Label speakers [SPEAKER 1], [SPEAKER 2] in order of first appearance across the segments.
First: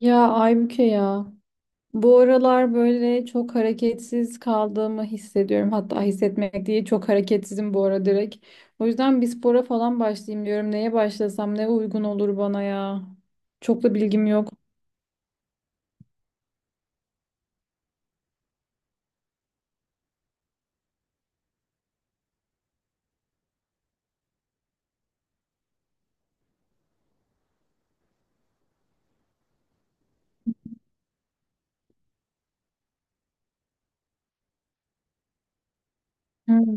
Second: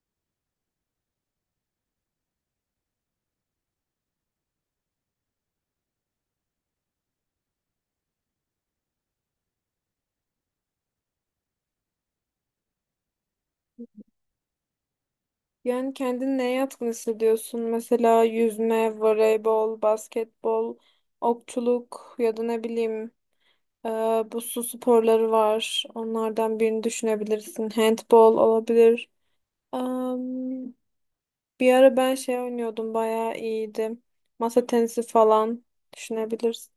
[SPEAKER 1] Ya Aybüke ya. Bu aralar böyle çok hareketsiz kaldığımı hissediyorum. Hatta hissetmek değil çok hareketsizim bu ara direkt. O yüzden bir spora falan başlayayım diyorum. Neye başlasam ne uygun olur bana ya. Çok da bilgim yok.
[SPEAKER 2] Yani kendini neye yatkın hissediyorsun? Mesela yüzme, voleybol, basketbol, okçuluk ya da ne bileyim ee, bu su sporları var. Onlardan birini düşünebilirsin. Handball olabilir. Am, bir ara ben şey oynuyordum. Bayağı iyiydim. Masa tenisi falan düşünebilirsin.
[SPEAKER 1] Hmm.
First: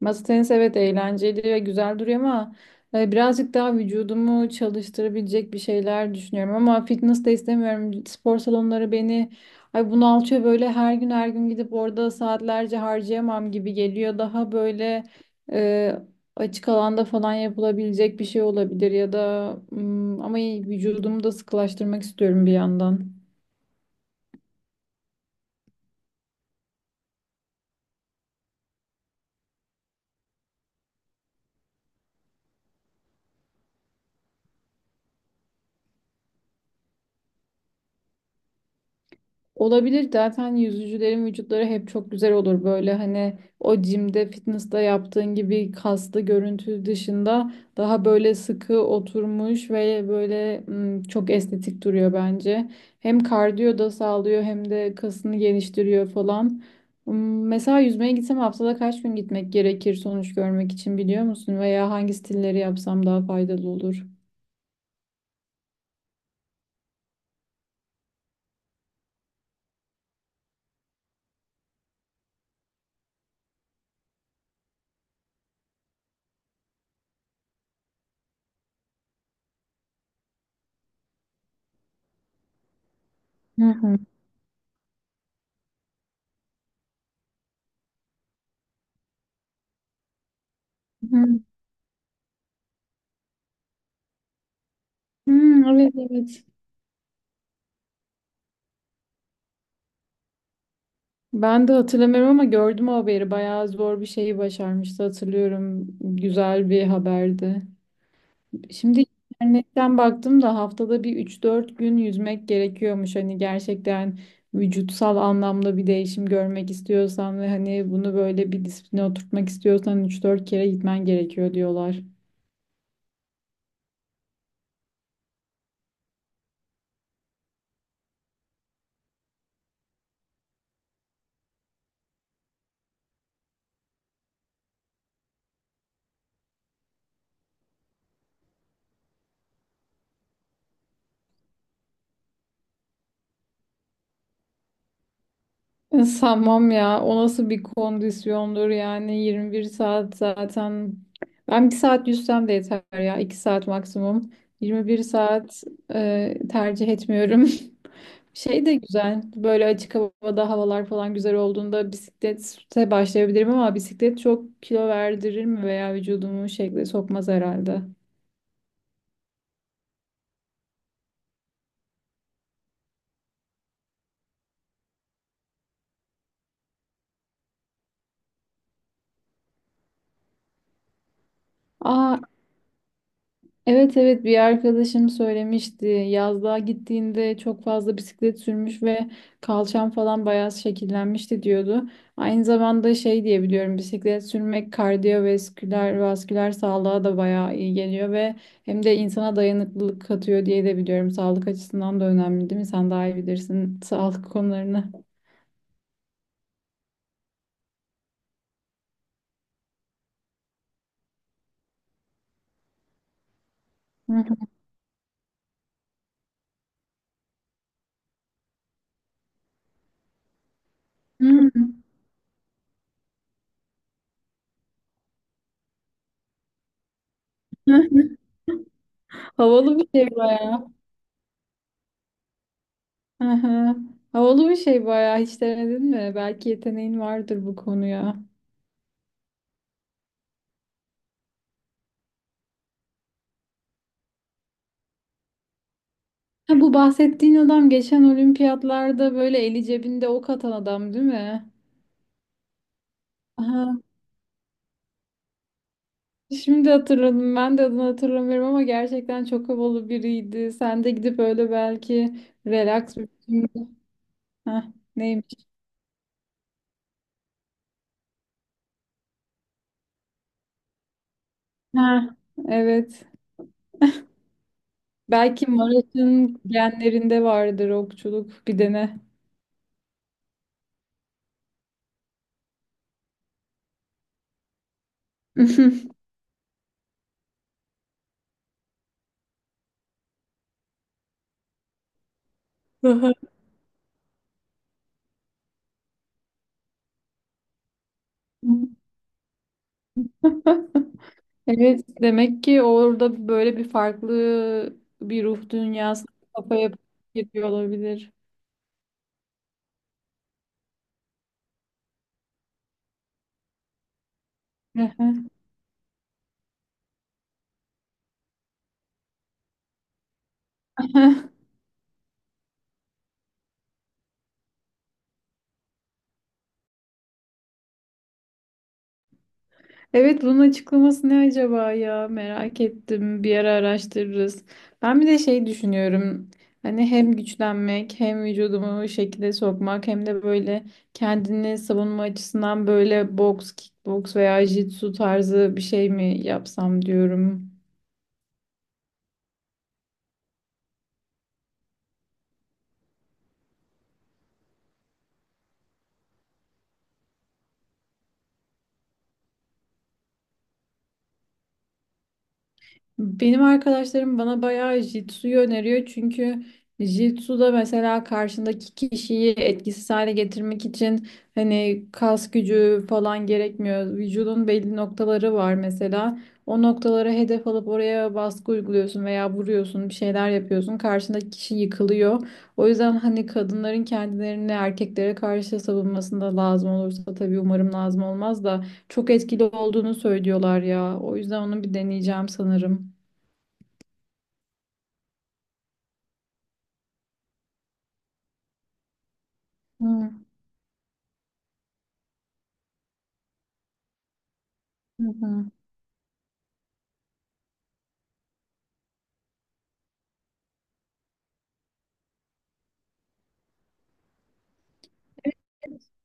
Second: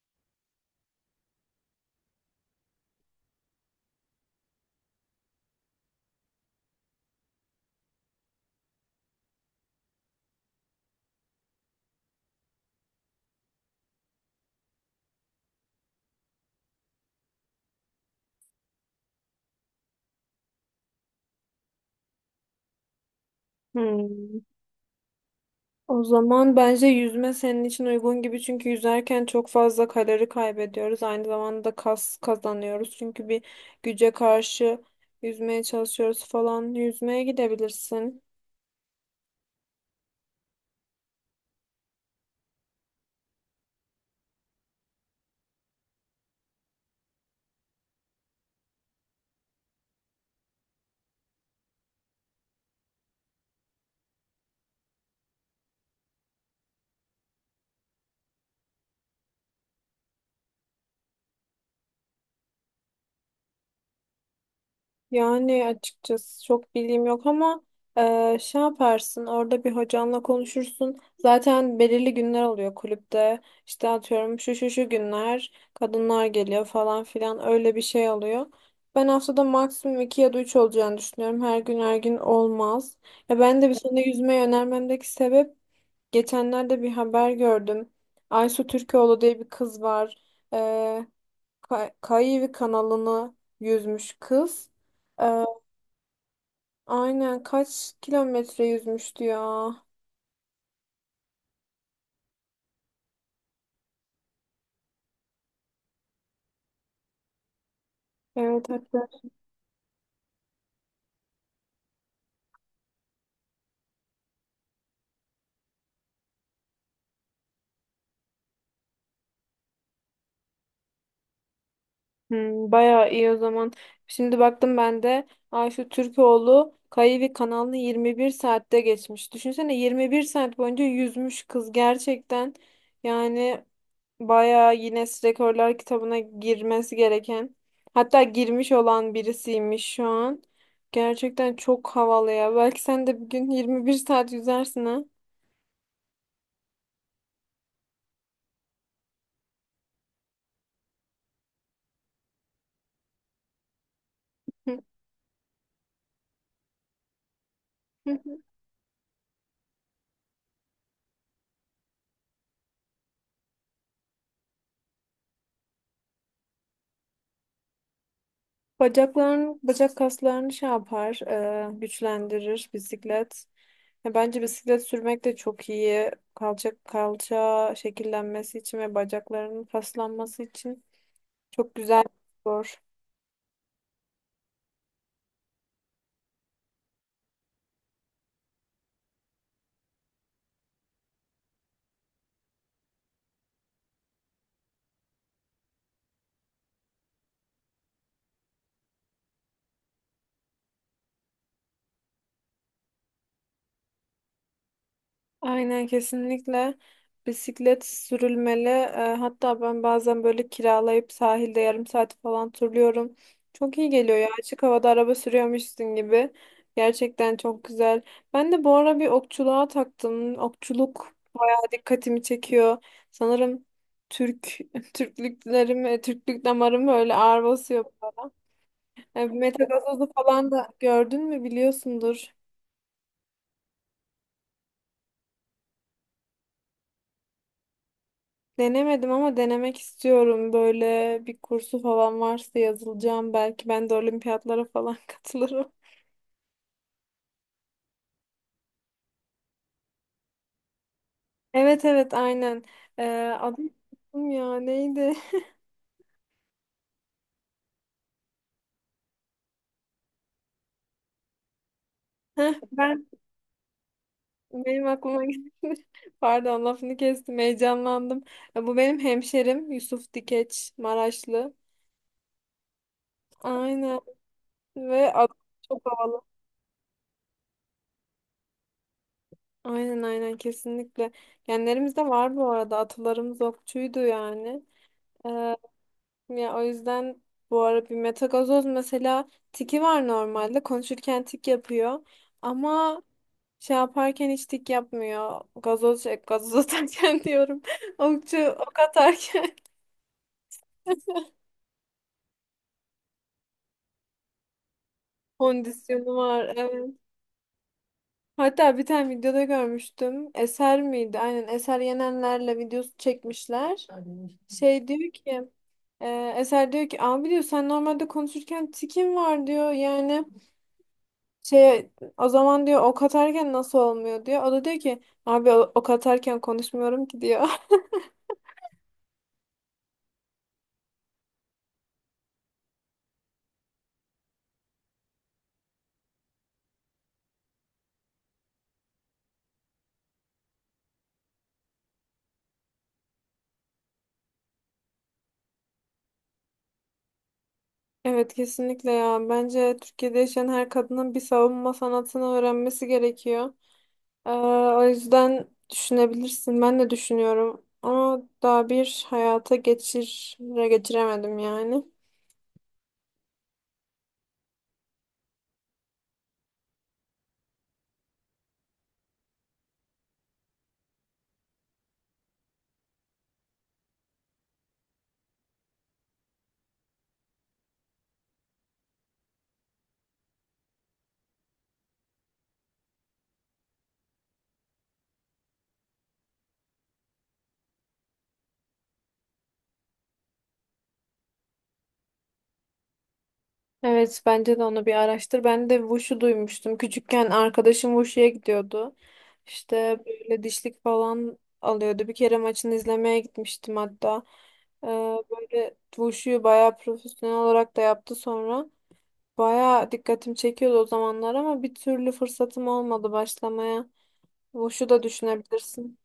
[SPEAKER 1] Masa tenisi evet eğlenceli ve güzel duruyor ama birazcık daha vücudumu çalıştırabilecek bir şeyler düşünüyorum ama fitness de istemiyorum. Spor salonları beni ay bunaltıyor böyle her gün her gün gidip orada saatlerce harcayamam gibi geliyor. Daha böyle e, Açık alanda falan yapılabilecek bir şey olabilir ya da ama vücudumu da sıkılaştırmak istiyorum bir yandan.
[SPEAKER 2] Hmm. O zaman bence yüzme senin için uygun gibi. Çünkü yüzerken çok fazla kalori kaybediyoruz. Aynı zamanda kas kazanıyoruz. Çünkü bir güce karşı yüzmeye çalışıyoruz falan. Yüzmeye gidebilirsin.
[SPEAKER 1] Olabilir, zaten yüzücülerin vücutları hep çok güzel olur böyle, hani o jimde fitness'ta yaptığın gibi kaslı görüntü dışında daha böyle sıkı oturmuş ve böyle çok estetik duruyor bence. Hem kardiyo da sağlıyor hem de kasını geliştiriyor falan. Mesela yüzmeye gitsem haftada kaç gün gitmek gerekir sonuç görmek için biliyor musun? Veya hangi stilleri yapsam daha faydalı olur?
[SPEAKER 2] Yani açıkçası çok bilgim yok ama şey yaparsın, orada bir hocanla konuşursun. Zaten belirli günler oluyor kulüpte. İşte atıyorum şu şu şu günler kadınlar geliyor falan filan, öyle bir şey oluyor. Ben haftada maksimum 2 ya da 3 olacağını düşünüyorum. Her gün her gün olmaz. Ya ben
[SPEAKER 1] Hı
[SPEAKER 2] de bir
[SPEAKER 1] hı.
[SPEAKER 2] sene yüzmeyi önermemdeki sebep, geçenlerde bir haber gördüm. Aysu Türkoğlu diye bir kız var. Eee
[SPEAKER 1] Hı.
[SPEAKER 2] Kayıvi kanalını yüzmüş kız.
[SPEAKER 1] Hmm, evet, evet.
[SPEAKER 2] Aynen, kaç kilometre yüzmüştü ya.
[SPEAKER 1] Ben de hatırlamıyorum ama gördüm o haberi. Bayağı zor bir şeyi başarmıştı, hatırlıyorum. Güzel bir haberdi.
[SPEAKER 2] Evet,
[SPEAKER 1] Şimdi
[SPEAKER 2] hatta.
[SPEAKER 1] internetten baktım da haftada bir üç dört gün yüzmek gerekiyormuş. Hani gerçekten vücutsal anlamda bir değişim görmek istiyorsan ve hani bunu böyle bir disipline oturtmak istiyorsan üç dört kere gitmen gerekiyor diyorlar.
[SPEAKER 2] Hmm, bayağı iyi o zaman. Şimdi baktım ben de Ayşe Türkoğlu Kayıvi kanalını 21 saatte geçmiş. Düşünsene 21 saat boyunca yüzmüş kız gerçekten. Yani bayağı Guinness Rekorlar kitabına girmesi gereken, hatta girmiş olan birisiymiş şu an. Gerçekten çok havalı ya. Belki sen de bir gün 21 saat yüzersin ha.
[SPEAKER 1] Sanmam ya. O nasıl bir kondisyondur yani, 21 saat zaten. Ben bir saat yüzsem de yeter ya. 2 saat maksimum. 21 saat tercih etmiyorum. Şey de güzel. Böyle açık havada havalar falan güzel olduğunda bisiklete başlayabilirim ama bisiklet çok kilo verdirir mi veya vücudumu şekle sokmaz herhalde.
[SPEAKER 2] Bacak kaslarını şey yapar, güçlendirir bisiklet. Ya bence bisiklet sürmek de çok iyi. Kalça şekillenmesi için ve bacaklarının kaslanması için çok güzel bir
[SPEAKER 1] Aa,
[SPEAKER 2] spor.
[SPEAKER 1] evet, evet, bir arkadaşım söylemişti. Yazlığa gittiğinde çok fazla bisiklet sürmüş ve kalçam falan bayağı şekillenmişti diyordu. Aynı zamanda şey diye biliyorum, bisiklet sürmek kardiyovasküler vasküler sağlığa da bayağı iyi geliyor ve hem de insana dayanıklılık katıyor diye de biliyorum. Sağlık açısından da önemli değil mi? Sen daha iyi bilirsin sağlık konularını.
[SPEAKER 2] Aynen, kesinlikle bisiklet sürülmeli. Hatta ben bazen böyle kiralayıp sahilde yarım saat falan turluyorum. Çok iyi geliyor ya, açık havada araba sürüyormuşsun gibi. Gerçekten çok güzel. Ben de bu ara bir okçuluğa taktım. Okçuluk
[SPEAKER 1] Hı hı.
[SPEAKER 2] dikkatimi çekiyor. Sanırım Türk Türklüklerim, Türklük damarım böyle ağır basıyor.
[SPEAKER 1] Hı. Havalı bir
[SPEAKER 2] Metagazozu
[SPEAKER 1] şey
[SPEAKER 2] falan da
[SPEAKER 1] bayağı.
[SPEAKER 2] gördün mü, biliyorsundur.
[SPEAKER 1] Hı hı. Havalı bir şey bayağı. Hiç denedin mi? Belki yeteneğin vardır bu konuya.
[SPEAKER 2] Denemedim ama denemek istiyorum. Böyle bir kursu falan varsa yazılacağım. Belki ben de olimpiyatlara falan katılırım.
[SPEAKER 1] Ha, bu bahsettiğin adam geçen olimpiyatlarda böyle eli cebinde ok atan adam değil mi?
[SPEAKER 2] Evet evet, aynen. E, adı
[SPEAKER 1] Aha.
[SPEAKER 2] unuttum ya, neydi?
[SPEAKER 1] Şimdi hatırladım. Ben de adını hatırlamıyorum ama gerçekten çok havalı biriydi. Sen de gidip öyle belki
[SPEAKER 2] Heh,
[SPEAKER 1] relax bir
[SPEAKER 2] ben
[SPEAKER 1] biçimde- Hah,
[SPEAKER 2] benim aklıma
[SPEAKER 1] neymiş?
[SPEAKER 2] geldi. Pardon, lafını kestim, heyecanlandım. Bu benim hemşerim Yusuf Dikeç Maraşlı.
[SPEAKER 1] Ha, evet.
[SPEAKER 2] Aynen. Ve at
[SPEAKER 1] Belki
[SPEAKER 2] çok havalı.
[SPEAKER 1] Maraş'ın genlerinde vardır okçuluk, bir dene.
[SPEAKER 2] Aynen aynen, kesinlikle. Genlerimizde var bu arada. Atalarımız okçuydu yani. Ee, ya o yüzden bu ara bir metagazoz mesela, tiki var normalde. Konuşurken tik yapıyor. Ama
[SPEAKER 1] Daha-
[SPEAKER 2] şey yaparken hiç tik yapmıyor. Gazoz atarken diyorum. Okçu ok atarken.
[SPEAKER 1] Evet, demek ki orada böyle bir farklı bir ruh dünyası
[SPEAKER 2] Kondisyonu var,
[SPEAKER 1] kafaya yapıp
[SPEAKER 2] evet.
[SPEAKER 1] gidiyor olabilir.
[SPEAKER 2] Hatta bir tane videoda görmüştüm. Eser miydi? Aynen, Eser Yenenler'le videosu çekmişler. Şey diyor ki, Eser diyor ki, abi diyor, sen normalde konuşurken tikin var diyor, yani şey, o zaman diyor, ok atarken nasıl olmuyor diyor. O da diyor ki, abi ok atarken konuşmuyorum ki diyor.
[SPEAKER 1] Evet, bunun açıklaması ne acaba ya, merak ettim, bir ara araştırırız. Ben bir de şey düşünüyorum, hani hem güçlenmek hem vücudumu şekilde sokmak hem de böyle kendini savunma açısından böyle boks, kickboks veya jitsu tarzı bir şey mi yapsam diyorum.
[SPEAKER 2] Evet kesinlikle ya, bence Türkiye'de yaşayan her kadının bir savunma sanatını öğrenmesi gerekiyor. Ee, o yüzden düşünebilirsin, ben de düşünüyorum ama daha bir hayata geçiremedim yani.
[SPEAKER 1] Benim arkadaşlarım bana bayağı Jitsu'yu öneriyor, çünkü Jitsu'da mesela karşındaki kişiyi etkisiz hale getirmek için hani kas gücü falan gerekmiyor. Vücudun belli noktaları var mesela. O noktalara hedef alıp oraya baskı uyguluyorsun veya vuruyorsun, bir şeyler yapıyorsun. Karşındaki kişi yıkılıyor. O yüzden hani kadınların kendilerini erkeklere karşı savunmasında lazım olursa, tabii umarım lazım olmaz da, çok etkili olduğunu söylüyorlar ya. O yüzden onu bir deneyeceğim sanırım.
[SPEAKER 2] Evet, bence de onu bir araştır. Ben de Wushu duymuştum. Küçükken arkadaşım Wushu'ya gidiyordu. İşte
[SPEAKER 1] Hı
[SPEAKER 2] böyle dişlik falan alıyordu. Bir kere maçını izlemeye gitmiştim hatta. Ee,
[SPEAKER 1] hı. Hı.
[SPEAKER 2] böyle Wushu'yu bayağı profesyonel olarak da yaptı sonra. Bayağı dikkatim çekiyordu o zamanlar ama bir türlü fırsatım olmadı başlamaya. Wushu da düşünebilirsin.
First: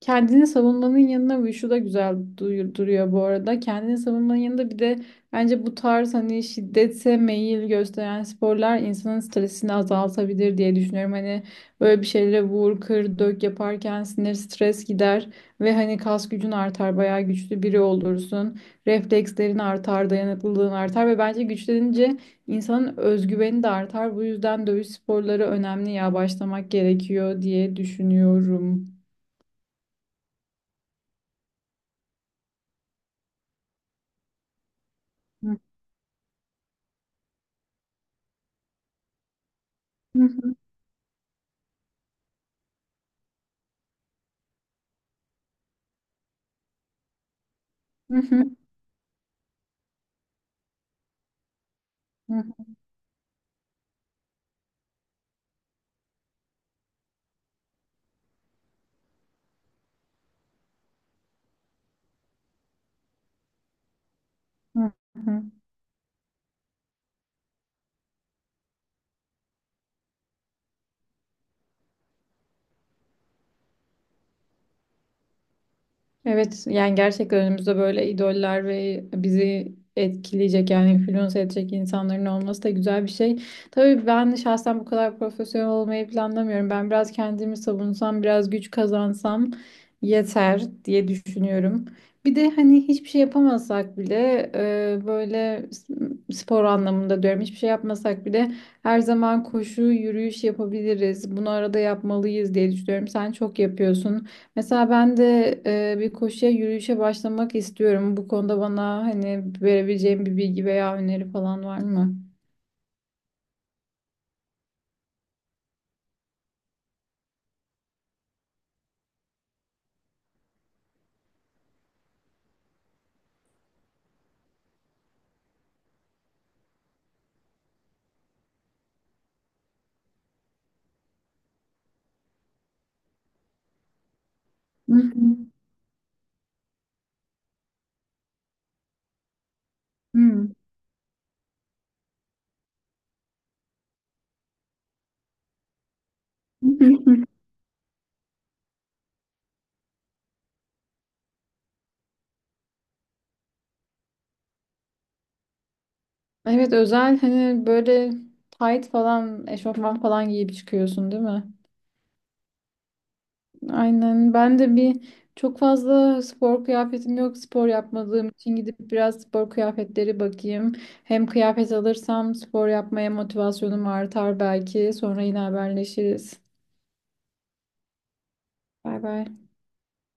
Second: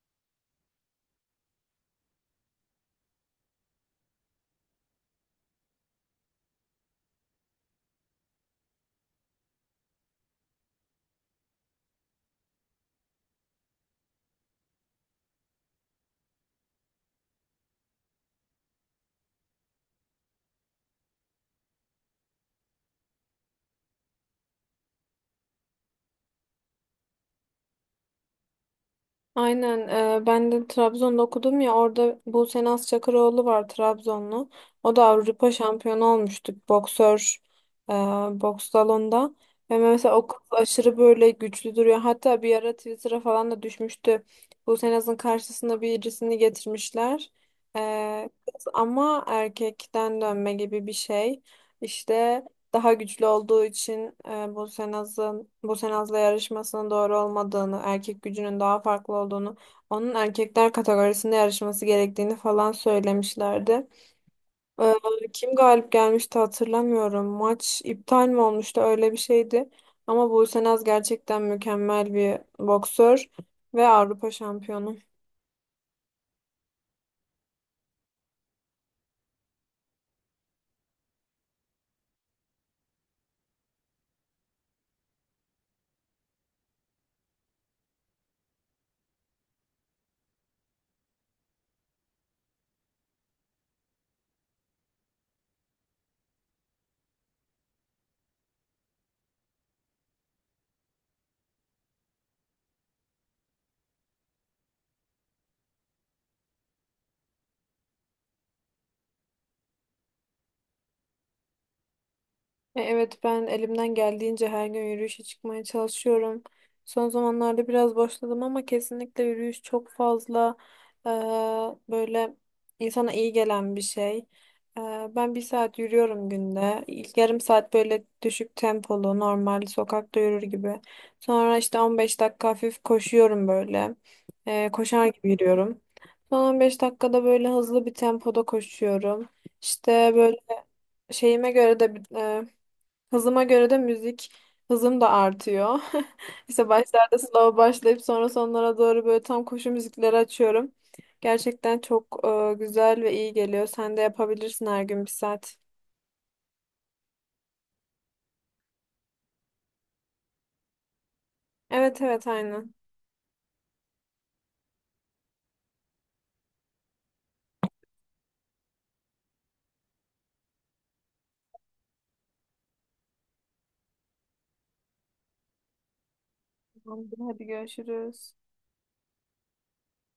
[SPEAKER 1] Kendini savunmanın yanına ve şu da güzel duruyor bu arada. Kendini savunmanın yanında bir de bence bu tarz hani şiddete meyil gösteren sporlar insanın stresini azaltabilir diye düşünüyorum. Hani böyle bir şeylere vur, kır, dök yaparken sinir stres gider ve hani kas gücün artar, bayağı güçlü biri olursun. Reflekslerin artar, dayanıklılığın artar ve bence güçlenince insanın özgüveni de artar. Bu yüzden dövüş sporları önemli ya, başlamak gerekiyor diye düşünüyorum.
[SPEAKER 2] Aynen. Ben de Trabzon'da okudum ya, orada Buse Naz Çakıroğlu var, Trabzonlu. O da Avrupa şampiyonu olmuştu, boksör. e, boks salonunda. Ve mesela
[SPEAKER 1] Hı.
[SPEAKER 2] o kız
[SPEAKER 1] Hı.
[SPEAKER 2] aşırı böyle güçlü duruyor. Hatta bir ara Twitter'a falan da düşmüştü. Buse Naz'ın karşısına birisini getirmişler.
[SPEAKER 1] Hı
[SPEAKER 2] E,
[SPEAKER 1] hı,
[SPEAKER 2] kız ama erkekten dönme gibi bir şey. İşte
[SPEAKER 1] hı
[SPEAKER 2] daha güçlü olduğu için Bosenaz'ın Bosenaz'la yarışmasının doğru olmadığını, erkek gücünün daha farklı olduğunu, onun erkekler kategorisinde yarışması gerektiğini falan söylemişlerdi.
[SPEAKER 1] hı,
[SPEAKER 2] E,
[SPEAKER 1] hı hı.
[SPEAKER 2] kim galip gelmişti hatırlamıyorum. Maç iptal mi olmuştu, öyle bir şeydi. Ama Bosenaz gerçekten mükemmel bir boksör ve Avrupa şampiyonu.
[SPEAKER 1] Evet yani gerçekten önümüzde böyle idoller ve bizi etkileyecek yani influence edecek insanların olması da güzel bir şey. Tabii ben şahsen bu kadar profesyonel olmayı planlamıyorum. Ben biraz kendimi savunsam, biraz güç kazansam yeter diye düşünüyorum. Bir de hani hiçbir şey yapamasak bile böyle spor anlamında diyorum, hiçbir şey yapmasak bile her zaman koşu, yürüyüş yapabiliriz. Bunu arada yapmalıyız diye düşünüyorum. Sen çok yapıyorsun. Mesela ben de bir koşuya, yürüyüşe başlamak istiyorum. Bu konuda bana hani verebileceğim bir bilgi veya öneri falan var mı?
[SPEAKER 2] Evet ben elimden geldiğince her gün yürüyüşe çıkmaya çalışıyorum. Son zamanlarda biraz başladım ama kesinlikle yürüyüş çok fazla, e, böyle insana iyi gelen bir şey. E, ben bir saat yürüyorum günde. İlk yarım saat böyle düşük tempolu, normal sokakta yürür gibi. Sonra işte 15 dakika hafif koşuyorum böyle.
[SPEAKER 1] Hı
[SPEAKER 2] Koşar gibi
[SPEAKER 1] hı.
[SPEAKER 2] yürüyorum. Son 15 dakikada böyle hızlı bir tempoda koşuyorum. İşte böyle
[SPEAKER 1] Hı.
[SPEAKER 2] şeyime göre de, hızıma göre de müzik hızım da artıyor. İşte başlarda slow başlayıp sonra sonlara doğru böyle tam koşu müzikleri açıyorum. Gerçekten çok güzel ve iyi geliyor. Sen de yapabilirsin, her gün bir saat.
[SPEAKER 1] Evet, özel hani böyle tight falan eşofman falan giyip çıkıyorsun değil mi?
[SPEAKER 2] Evet evet, aynen.
[SPEAKER 1] Aynen, ben de bir çok fazla spor kıyafetim yok spor yapmadığım için, gidip biraz spor kıyafetleri bakayım. Hem kıyafet alırsam spor yapmaya motivasyonum artar, belki sonra yine haberleşiriz.
[SPEAKER 2] Tamamdır, hadi görüşürüz.
[SPEAKER 1] Bay bay.